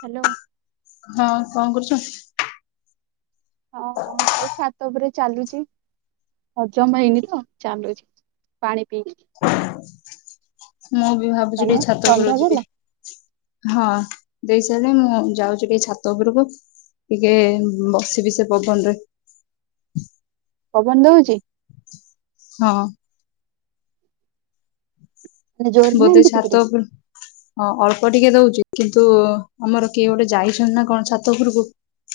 Hello ହଁ କଣ କରୁଛୁ ହଁ ଏଇ ଛାତ ଉପରେ ଚାଲୁଛି ହଜମ ହେଇନି ତ ଚାଲୁଛି ପାଣି ପିଇି ମୁଁ ବି ଭାବୁଛି ଛାତ ଗରୁ ଯିବି ଦେଲ ହଁ ଦେଇ ସାରିଲେ ମୁଁ ଯାଉଛି ଟିକେ ଛାତ ଉପରକୁ ଟିକେ ବସିବି ସେ ପବନରେ ପବନ ଦଉଛି ହଁ ମାନେ ଜୋରରେ ନା ବୋଧେ ଏମିତି ଟିକେ ଛାତ ଟିକେ? ଅଳ୍ପ ଟିକେ ଦଉଛି କିନ୍ତୁ ଆମର କେହି ଗୋଟେ ଯାଇଛନ୍ତି ନା କଣ ଛାତ ଘରକୁ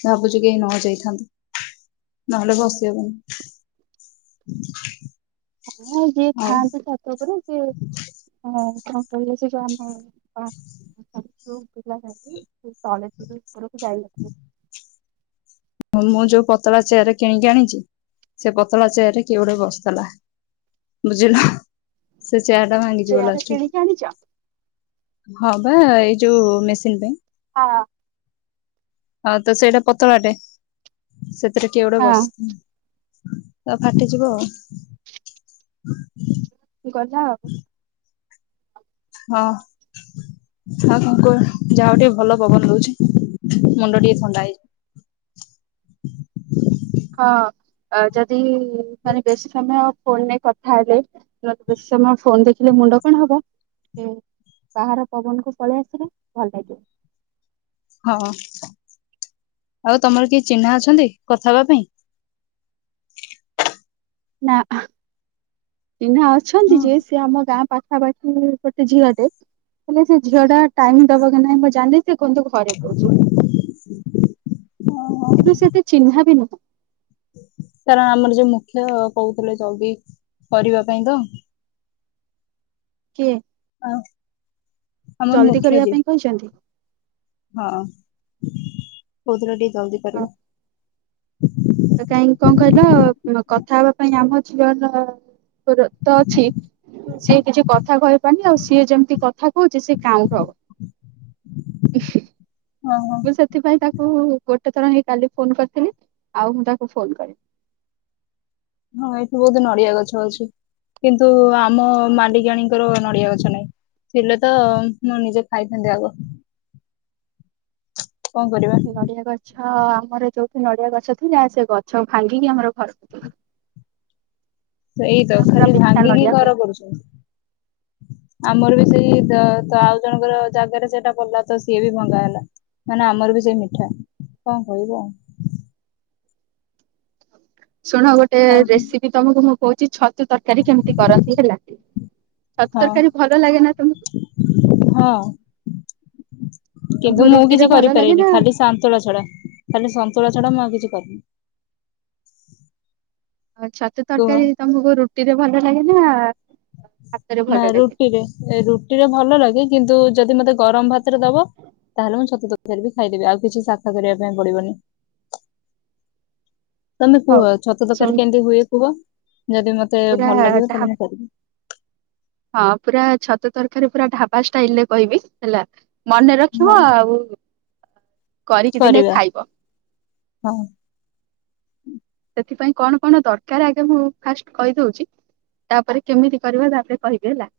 ଭାବୁଛି କେହି ନ ଯାଇଥାନ୍ତ ନହେଲେ ବସିହବନି ହଁ ଯିଏ ଥାଆନ୍ତି ଛାତ ଉପରେ ସିଏ ହଁ ହଁ କହିଲ ସେ କମ ହ ହ ପିଲ କଜ [inaudible] ମୁଁ ଯୋଉ ପତଳା ଚେୟାରରେ କିଣିକି ଆଣିଛି ସେ ପତଳା ଚେୟାରରେ କି ଗୋଟେ ବସିଲା ବୁଝିଲ ଚ ଟା ଭାଙ୍ଗିଯିବ ଚେୟାର ଲାଷ୍ଟ କିଣିକି ଆଣିଛ? କୁ ହବା ଯୋଉ ମେସିନ୍ ପାଇଁ ହଁ ହଉ ତ ସେଇଟା ପତଳାଟେ ସତ ପତକ ଏଡେ ବସ ହଁ ତ ଫାଟିଯିବ ଆଉ ଗଲା ଆଉ ହଁ ଆଉ କଣ କ ଯାହା ଟିକେ ଭଲ ପବନ ହହୁଛି ମୁଣ୍ଡ ଟିକେ ଥଣ୍ଡା ହେଇଯିବ ହଁ ଆ ଯଦି ମାନେ ବେଶୀ ସମୟ ଫୋନରେ କଥା ହେଲେ ନେ ବେଶୀ ସମୟ ଫୋନ ଦେଖିଲେ ମୁଣ୍ଡ କଣ ହବ ବାହାର ପବନକୁୁ ପଳେଇ ଆସିଲେ ଭଲ ଲଇିବ। ହଁ ଆଉ ତମର କିଏ ଚିହ୍ନା ଅଛନ୍ତି କଥା ହବା ପାଇଁ? ନାଁ ଆ। ଚିହ୍ନା ଅଛନ୍ତି ଯେ ସେ ଆମ ଗାଁ ପାଖ ଗୋଟେ ଝିଅ ଟେ ହେଲେ ସେ ଝିଅ ଟା ଟାଇମ ଦବ କି ନାଇଁ ମୁଁ ଜାନି ସେ କିନ୍ତୁ ଘରେ କହୁଛି କିନ୍ତୁ ସେ ଏତେ ଚିହ୍ନା ବି ନୁହଁ। କାରଣ ଆମର ଯୋଉ ମୁଖ୍ୟ କହୁଥିଲେ ଜଲଦି କରିବା ପାଇଁ ତ କିଏ? ଆଉ। ଆମର ଜଲଦି ମୁଖ୍ୟ କରିବା ଯେ, ପାଇଁ କହିଛନ୍ତି ହଁ। ହଉତ୍ରଡି ଜଲଦି ପାରିବ। [inaudible] କାହିଁକି କଣ କହିଲ କଥା ହବା ପାଇଁ ଆମ ଝିଅରତ ଅଛି ସିଏ କିଛି କଥା କହିପାରୁନି ଆଉ ସିଏ ଯେମିତି କଥା କହୁଛି ସି କାଉଁଟ ହବ। ହଁ ହଁ ମୁଁ ସେଥିପାଇଁ ତାକୁ ହଉ ହଉ ହଉ ଗୋଟେ ଥର ହିଁ କାଲି ଫୋନ କରିଥିଲି ଆଉ ମୁଁ ତାକୁ ଫୋନ କରିନି। ହଁ ଏଠି ବହୁତ ନଡିଆ ଗଛ ଅଛି କିନ୍ତୁ ଆମ ମାଲିକାଣୀଙ୍କର ନଡିଆ ଗଛ ନାହିଁ ଥିଲେ ତ ମୁ ନିଜେ ଖାଇଥାନ୍ତି ଆଗ। କଣ କରିବା ନଡିଆ ଗଛ ଆମର ଯୋଉ ନଡିଆ ଗଛ ଥିଲା ସେ ଗଛ ଭାଙ୍ଗିକି ଆମର ଘରକୁ ଥିଲା। ସେଇତ ଖାଲି ଭାଙ୍ଗିକି ହୁଏ। ଘର କରୁଛନ୍ତି ଆମର ବି ସେଇ ତ ଆଉ ଜଣଙ୍କର ଜାଗାରେ ସେଟା ପଡିଲ ତ ସିଏ ବି ଭଙ୍ଗା ହେଲା ନହଲେ ଆମର ବି ସେଇ ମିଠା କଣ କହିବ? ଶୁଣ ଗୋଟେ ଆଉ ରେସିପି ତମକୁ ମୁଁ କହୁଛି ଛ ତୁ ତରକାରୀ କେମିତି କରନ୍ତି ହେଲା। ଛତୁ ହଁ ତରକାରୀ ଭଲ ଲାଗେ ନା ତୁମକୁ। ହଁ କିନ୍ତୁ ମୁଁ କିଛି କରିପାରିନି ନା ଖାଲି ସନ୍ତୁଳା ଛଡା ଖାଲି ସନ୍ତୁଳା ଛଡା ମୁଁ ଆଉ କିଛି। [unintelligible] ଆଉ ଛତୁ କୁହ। ତରକାରୀ ତମକୁ ରୁଟି ରେ ଭଲ ଲାଗେ ହେ ନା ହାତରେ ନା ଭଲ ଲାଗେ ରୁଟିରେ ରୁଟିରେ ଭଲ ଲାଗେ କିନ୍ତୁ ଯଦି ମତେ ଗରମ ଭାତରେ ଦବ ତାହେଲେ ମୁଁ ଛତୁ ତଥରେ ବି ଖାଇଦେବି ଆଉ କିଛି ସାଫା କରିବା ପାଇଁ ପଡିବନି। ତମେ କୁହ ହଉ ଛତୁ ଶୁଣ ତରକାରୀ କେମିତି ହୁଏ କୁହ? ଯଦି ମୋତେ ପୁରା ଭଲ ଲାଗିବ ଢା ତାହେଲେ ମୁଁ କରିବି। ହଁ ପୁରା ଛତୁ ତରକାରୀ ପୁରା ଢାବା ଷ୍ଟାଇଲରେ କହିବି ହେଲା। ମନେ ହଁ ରଖିବ ଆଉ। କରିକି ଦିନେ ଖାଇବ। ହୁଁ। [inaudible] ସେଥିପାଇଁ କଣ କଣ ଦରକାର ଆଗେ ମୁଁ ଫାଷ୍ଟ କହିଦଉଛି ତାପରେ କେମିତି କରିବା ତାପରେ କହିବି ହେଲା। [inaudible]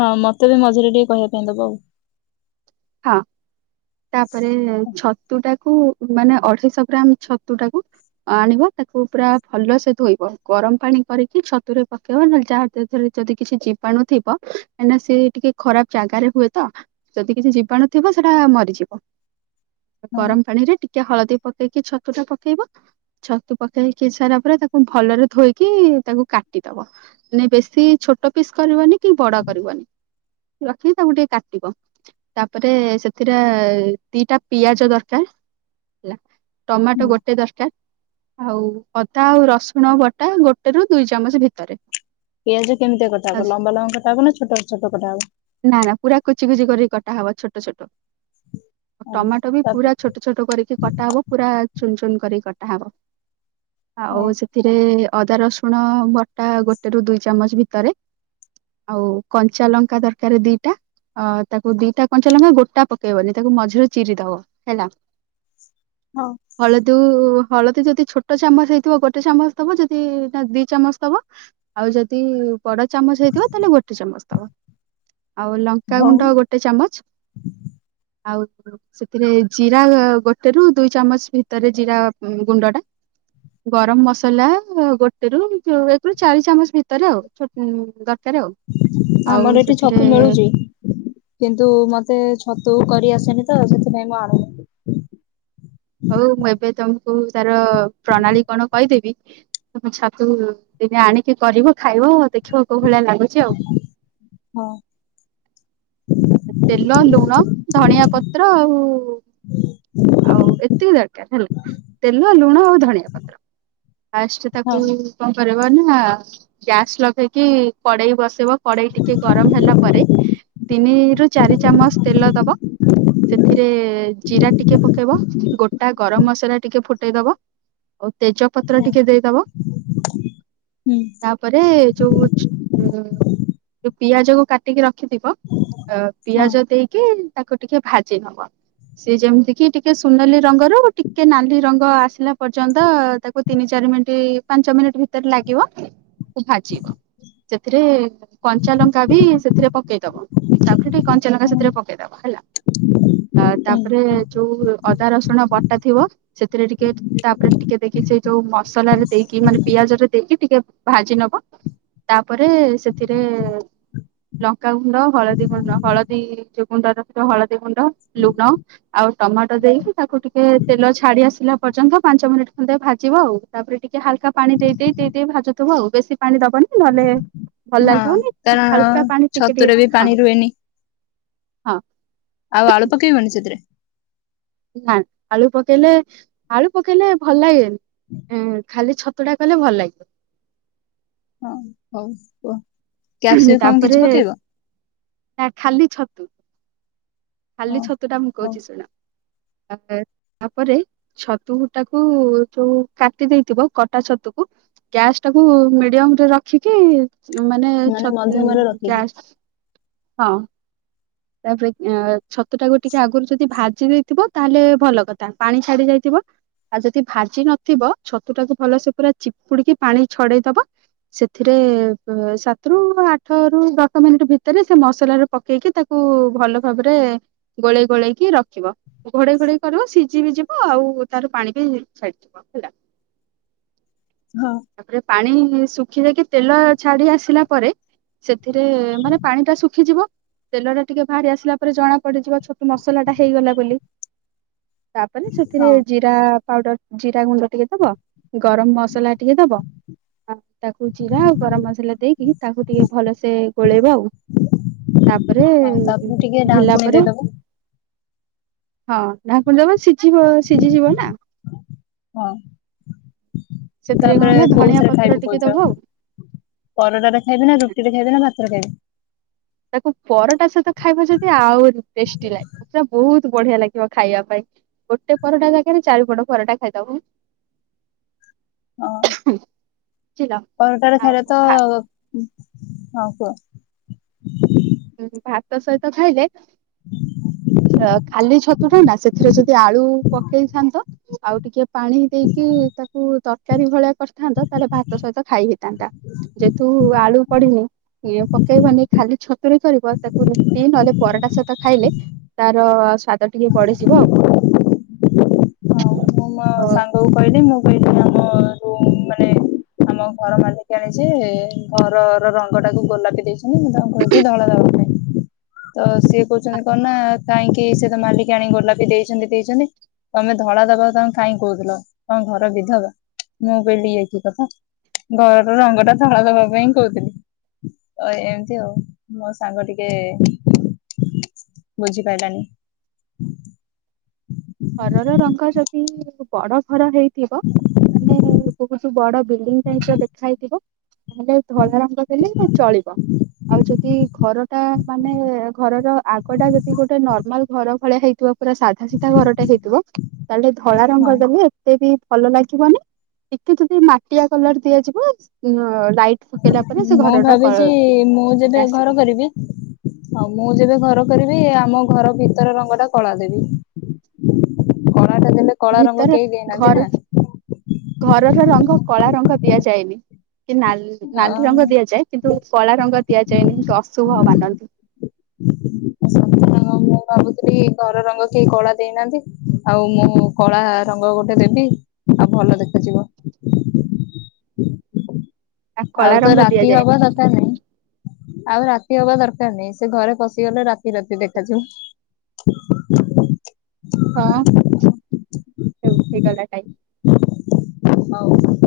ହଁ ମତେ ବି ମଝିରେ ଟିକେ କହିବା ପାଇଁ ଦବ ଆଉ। ହଁ ତାପରେ ଛତୁଟା କୁ ମାନେ ଅଢେଇଶ ଗ୍ରାମ ଛତୁଟାକୁ ଆଣିବ ତାକୁ ପୁରା ଭଲ ସେ ଧୋଇବ ଗରମ ପାଣି କରିକି ଛତୁରେ ପକେଇବ ନହେଲେ ଯାହା ସେଥିରେ ଯଦି କିଛି ଜୀବାଣୁ ଥିବ କାଇଁନା ସେ ଟିକେ ଖରାପ ଜାଗାରେ ହୁଏ ତ ଯଦି କିଛି ଜୀ ବାଣୁ ଥିବ ସେଟା ମରିଯିବ। ହଁ ଗରମ ପାଣିରେ ଟିକେ ହଳଦୀ ପକେଇକି ଛ ତୁଟା ପକେଇବ ଛତୁ ପକେଇକି ସାରିଲା ପରେ ତାକୁ ଭଲରେ ଧୋଇକି ତାକୁ କାଟିଦବ ମାନେ ବେଶୀ ଛୋଟ ପିସ୍ କରିବନି କି ବଡ କରିବନି ରଖିକି ତାଙ୍କୁ ଟିକେ କାଟିବ। ତାପରେ ସେଥିରେ ଦିଟା ପିଆଜ ଦରକାର ହେଲା। [inaudible] ଟମାଟୋ ହୁଁ ଗୋଟେ ଦରକାର ଆଉ ଅଦା ଆଉ ରସୁଣ ବଟା ଗୋଟେରୁ ଦୁଇ ଚାମଚ ଭିତରେ ପିଆଜ କେମିତିଆ କଟା ହବ ଲମ୍ବା ଲମ୍ବା କଟା ହବ ନା ଛୋଟ ଛୋଟ କଟା ହବ? [inaudible] ଟାହବ ଛୋଟ ଛୋଟ। ହଁ ଟମାଟୋ ବି ତାପରେ ପୁରା ଛୋଟ ଛୋଟ କରିକି କଟା ହବ ପୁରା ଚୁନ ଚୁନ କରିକି କଟ୍ ଟାହବ ଆଉ ହଁ ସେଥିରେ ଅଦା ରସୁଣ ବଟା ଗୋଟେରୁ ଦୁଇ ଚାମଚ ଭିତରେ ଆଉ କଞ୍ଚା ଲଙ୍କା ଦରକାର ଦିଟା ଅଁ ତାକ୍ ଓ ଦିଟା କଞ୍ଚା ଲଙ୍କା ଗୋଟା ପକେଇବନି ତାକୁ ମଝିରେ ଚିରି ଦବ ହେଲା। [inaudible] ହଳଦୁ ହଳଦୀ ଯଦି ଛୋଟ ଚାମଚ ହେଇଥିବ ଗୋଟେ ଚାମଚ ଦବ ଯଦି ନା ଦି ଚାମଚ ଦବ ଆଉ ଯଦି ବଡ ଚାମଚ ହେଇଥିବ ତାହେଲେ ଗୋଟେ ଚାମଚ ଦବ। ଆଉ ହଉ ଲଙ୍କାଗୁଣ୍ଡ ଗୋଟ୍ ଚାମଚ ଆଉ ସେଥିରେ ଜିରା ଗୋଟେରୁ ଦୁଇ ଚାମଚ ଭିତରେ ଜିରା ଗୁଣ୍ଡ ଟା ଗରମ ମସଲା ଗୋଟେରୁ ଏକରୁ ଚାରି ଚାମଚ ଭିତରେ ଆଉ ଛୋଟ୍ ଦ ତରେ ଆଉ ଆଉ ଆମର ଏଠି ସେଥିରେ ଛତୁ ମିଳୁଛି କିନ୍ତୁ ମତେ ଛତୁ କରି ଆସେନି ତ ସେଥିପାଇଁ ମୁଁ ଆଣୁନଥିଲି। ହଉ ମୁଁ ଏବେ ତମ ବହୁ ତା ର ପ୍ରଣାଳୀ କଣ କହିଦେବି। ତମେ ଛାତୁ ଦିନେ ଆଣିକି କରିବ। ଖାଇବ ଦେଖିବ କୋଉ ଭଳିଆ ଲାଗୁଚ ଆଉ। [inaudible] ହଁ ତେଲ ଲୁଣ ଧଣିଆ ପତ୍ର ଆଉ ଆଉ ଏତିକି ଦରକାର ହେଲା ତେଲ ଲୁଣ ଆଉ ଧଣିଆ ପତ୍ର [inaudible] ଫାଷ୍ଟ ହଁ ତାକୁ କଁ ପହଲେ କଣ ନା ଗ୍ୟାସ୍ ଲଗେଇକି କଡେଇ ବସେଇବ କଡେଇ ଟିକେ ଗରମ ହେଲା ପରେ ତିନିରୁ ଚାରି ଚାମଚ ତେଲ ଦବ ସେଥିରେ ଜିରା ଟିକେ ପକେଇବ ଗୋଟା ଗରମ ମସଲା ଟିକେ ଫୁଟେଇଦବ। ଆଉ ତେଜପତ୍ର ଟିକେ ଦେଇଦବ ହୁଁ ତାପରେ ଯୋଉ ପିଆଜ କୁ କାଟିକି ରଖିଥିବ। ଅ ହଁ ପିଆଜ ଦେଇକି? ତାକୁ ଟିକେ ଭାଜି ଦବ ସି ଯେମିତିକି ଟିକେ ସୁନାଲି ରଙ୍ଗ ର ଟିକେ ନାଲି ରଙ୍ଗ ଆସିଲା ପର୍ଯ୍ୟନ୍ତ ତାକୁ ତିନି ଚାରି ମିନିଟ୍ ପାଞ୍ଚ ମିନିଟ୍ ଭିତରେ ଲାଗିବ। ଭାଜିୀିବ। ସେଥିରେ। କଞ୍ଚାଲଙ୍କା ବି ସେ ଏଥିରେ ପକେଇଦବ। ତାପରେ ଟିକେ କଞ୍ଚା ଲଙ୍କା ହୁଁ ସେଥିରେ ପକେଇଦବ ହେଲା। ଆଉ ତାପରେ ଯୋଉ ଅଦା ରସୁଣ ବଟା ଥିବ ସେଥିରେ ଟିକେ ତାପରେ ଟିକେ ଦେଇକି ସେ ଯୋଉ ମସଲାରେ ଦେଇକି ମାନେ ପିଆଜ ରେ ଦେଇକି ଟିକେ ଭାଜି ନବ ତାପରେ ସେଥିରେ ଲଙ୍କାଗୁଣ୍ଡ ହ ଦୀ ହଳଦୀ ଯୋଉ ଗୁଣ୍ଡ ହଳଦୀ ଗୁଣ୍ଡ ଲୁଣ ଆଉ ଟମାଟୋ ଦେଇକି ତାକୁ ଟିକେ ତେଲ ଛାଡି ଆସିଲା ପର୍ଯ୍ୟନ୍ତ ପାଞ୍ଚ ମିନିଟ୍ ଖଣ୍ଡେ ଭାଜିବ ଆଉ ତାପରେ ଟିକେ ହାଲକା ପାଣି ଦେଇ ଦେଇେଇ ଦେଇ ଦେଇେ ଭାଜୁଥିବ ଆଉ ବେଶୀ ପାଣି ଦବନି ନହେଲେ ଭଲ ହଁ ଲାଗିବନି ହାଲକା ପାଣି ଟିକେ ଟିକେ ହଁ। ନି ହଁ ଆଉ ଆଳୁ ପକେଇବନି ସେଥିରେ। ନା ଆଳୁ ପକେଇଲେ ଆଳୁ ପକେଇଲେ ଭଲ ଲାଗେନି। ଉଁ ଖାଲି ଛତୁ। ଛତୁ ଟା କଲେ ଭଲ ଲାଗିବ। ହଁ ହଉ କୁଅ। ତାପରେ ନା ଖାଲି ଛତୁ। ଖାଲି ହଁ ଛତୁ ଟା ମୁଁ ହଉ କହୁଚି ଶୁଣ। ଆ ତାପରେ ଛତୁଟାକୁ ଯୋଉ କାଟି ଦେଇଥିବ କଟା ଛତୁକୁ ଗ୍ୟାସ୍ ଟାକୁ ମିଡିୟମ ରେ ରଖିକି [unintelligible] ମାନେ ଛତୁ ମଧ୍ୟମରେ ରଖିକି ଗ୍ୟାସ୍। ହଁ ତାପରେ ଆଁ ଛତୁ ଟାକୁ ଟିକେ ଆଗରୁ ଯଦି ଭାଜି ଦେଇଥିବ ତାହେଲେ ଭଲ କଥା ପାଣି ଛାଡି ଯାଇଥିବ ଆଉ ଯଦି ଭାଜି ନଥିବ ଛତୁ ଟାକୁ ଭଲ ସେ ପୁରା ଚିପୁଡିକି ପାଣି ଛଡେଇ ଦବ ସେଥିରେ ସାତ ରୁ ଆଠ ରୁ ଦଶ ମିନିଟ ଭିତରେ ସେ ମସଲା ର ପକେଇକି ତାକୁ ଭଲ ଭାବରେ ଗୋଳେଇ ଗୋଳେଇକି ରଖିବ ଘୋଡେଇ ଘୋଡେଇ କରିବ ସିଝି ବି ଯିବ ଆଉ ତାର ପାଣି ବି ଛାଡିଯିବ ହେଲା। ହଁ ତାପରେ ପାଣି ଶୁଖି ଯାଇକି ତେଲ ଛାଡି ଆସିଲା ପରେ ସେଥିରେ ମାନେ ପାଣି ଟା ଶୁଖିଯିବ ତେଲ ଟା ଟିକେ ବାହାରି ଆସିଲା ପରେ ଜଣା ପଡିଯିବ ଛତୁ ମସଲା ଟା ହେଇଗଲା ବୋଲି। ତାପରେ ସେଥିରେ ହଁ ଜିରା ପାଉଡର ଜିରା ଗୁଣ୍ଡ ଟିକେ ଦବ। ଗରମ ମସଲା ଆଉ ତାକୁ ଜିରା ଆଉ ଗରମ ମସଲା ଦେଇକି ତାକୁ ଟିକେ ଭଲସେ ଗୋଳେଇବେ ଆଉ। ତାପରେ ହଁ ତାପରେ ଟିକେ ହେଲା ଢାଙ୍କୁଣୀ ପରେ ଦେଇଦବ ହଁ ଢାଙ୍କୁଣି ଜବ ସିଝିବ ସିଝିଯିବ ନା ହଁ ସେଥିରେ କଣ ତାପରେ ହେଲା ଧଣିଆ କୋଉଥିରେ ପତ୍ର ଖାଇବି ଟିକେ କୋଛ ଦବ ଆଉ। ପରଡ଼ରେ ଖାଇବି ନା ରୁଟିରେ ଖାଈବି ନା। ହେରା ଦେନି ତାକୁ ପରଟା ସହିତ ଖାଇବା ଯଦି ଆହୁରି ଟେଷ୍ଟି ଲାଗେ ପୁରା ବହୁତ ବଢିଆ ଲାଗିବ ଖାଇବା ପାଇଁ ଗୋଟେ ପରଟା ଜାଗ ନା ଚାରିପଟ ପରଟା ଖାଇଦବ। ହଁ। ବୁଝିଲ ପରଟାରେ ଆଉ ଥରେ ତ ଭା ହଁ କୁହ ହଁ ଭାତ ସହିତ ଖାଇଲେ ଖାଲି ଛତୁଟା ନା ସେଥିରେ ଯଦି ଆଳୁ ପକେଇଥାନ୍ତ। ଆଉ ଟିକେ ପାଣି ଦେଇକି ତାକୁ ତରକାରୀ ଭଳିଆ କରିଥାନ୍ତତ ତାହେଲେ ଭାତ ସହିତ ଖାଇ ହେଇଥାନ୍ତା ଯେହେତୁ ଆଳୁ ପଡିନି ପକେଇବନି ଖାଲି ଛ କରିବ ତାକୁ ରୁଟି ନହେଲେ ପରଟା ସହିତ ଖାଇଲେ ତାର ସ୍ୱାଦ ଟିକେ ପଢ଼ୀଜିବ ଆଉ। ମୁଁ ମୋ ସାଙ୍ଗ କ କହିଲି ମୁଁ କହିଲି ଆମ ରୁମ ମାନେ ଆମ ଘର ମାଲିକଆଣି ଜି ଘରର ରଙ୍ଗ ଟାକୁ ଗୋଲାପୀ ଦେଇଛି ମୁଁ ତାଙ୍କୁ କହିବି ଧଳା ଦବା ପାଇଁ। ତ ସିଏ କହୁଛନ୍ତି କଣ ନା କାହିଁକି ସେ ତ ମାଲିକ ଆଣ ଗୋଲାପୀ ଦେଇଛନ୍ତି ଦେଇଛନ୍ତି ତମେ ଧଳା ଦବା ତମ କାଇହିଁକ କହୁଥିଲ ତ ଘର ବିଧବା ମୁଁ କହିଲି ଇ କି କଥା ଘରର ରଙ୍ଗ ଟା ଧଳା ଦବା ପାଇଁ କହୁଥିଲି ତ ଏମିତି ଆଉ ମୋ ସାଙ୍ଗ ଟିକେ ବୁଝିପାଇଲାନି। ଘରର ରଙ୍ଗ ଯଦି ବଡ ଘର ହେଇ ଥିବ ମାନେ ବହୁତ ବଡ଼ ବିଲ୍ଡିଂ ଯାଇ ଦେଖାହେଇଥିବ। ତାହେଲେ ଧଳ ରଙ୍ଗଦଲେ ଚଳିବ ଆଉ ଯଦି ଘର ଟା ମାନେ ଘରର ଆଗଟା ଯଦି ଗୋଟେ ନର୍ମାଲ ଘର ଭଳିଆ ହେଇଥଥିବା। ପୁରା ସାଧା ସିଧା ଘର ହେଇଥିବ ତାହେଲେ ଧଳା ହଁ ରଙ୍ଗ ଦେଲେ ଏତେ ବି ଭଲ ଲାଗିବନି ଟିକେ ଯଦି ମାଟିଆ କଲର ଦିଆଯିବ ଅ ମୁଁ ଭାବିଛି ମୁଁ ଏଇଟା ଯେବେ ଘର ଆସିବ କରିବି ଆଉ ମୁଁ ଯେବେ ଘର। କରିବି ଆମ ଘର ଭିତର ରଙ୍ଗ ଟା କଳା ଦେବି। କଳା ଟା ଦେଲେ କଳା ରଙ୍ଗ ଭିତରେ କେହି ଦେଇନାହାନ୍ତି ଘର ନା। ଘରର ରଙ୍ଗ କଳା ରଙ୍ଗ ଦିଆଯାଏନି। କି ନା ଅ ନାଲି ରଙ୍ଗ ଦିଆଯାଏ କିନ୍ତୁ କଳା ରଙ୍ଗ ଦିଆଯାଏନି କି ଅଶୁଭ ମାନନ୍ତି। ସତ ରଙ୍ଗ ମୁଁ ଭାବୁଥିଲି ଘର ରଙ୍ଗ କେହି କଳା ଦେଇନାହାନ୍ତି ଆଉ ମୁଁ କଳା ରଙ୍ଗ ଗୋଟେ ଦେବି ଆଉ ଭଲ ଦେଖାଯିବ। ଆ ଆଉ କଳା ତ ରଙ୍ଗ ରାତି ହବା ଦିଆଯାଏନି ଦରକାର ନାହିଁ। ଆଉ ରାତି ହବା ଦରକାର ନାହିଁ ସେ ଘରେ ପଶିଗଲେ ରାତି ରାତି ଦେଖାଯାଉ। ହଁ ହଉ ହେଇ ଗଲା କାଇଁ। ହଉ।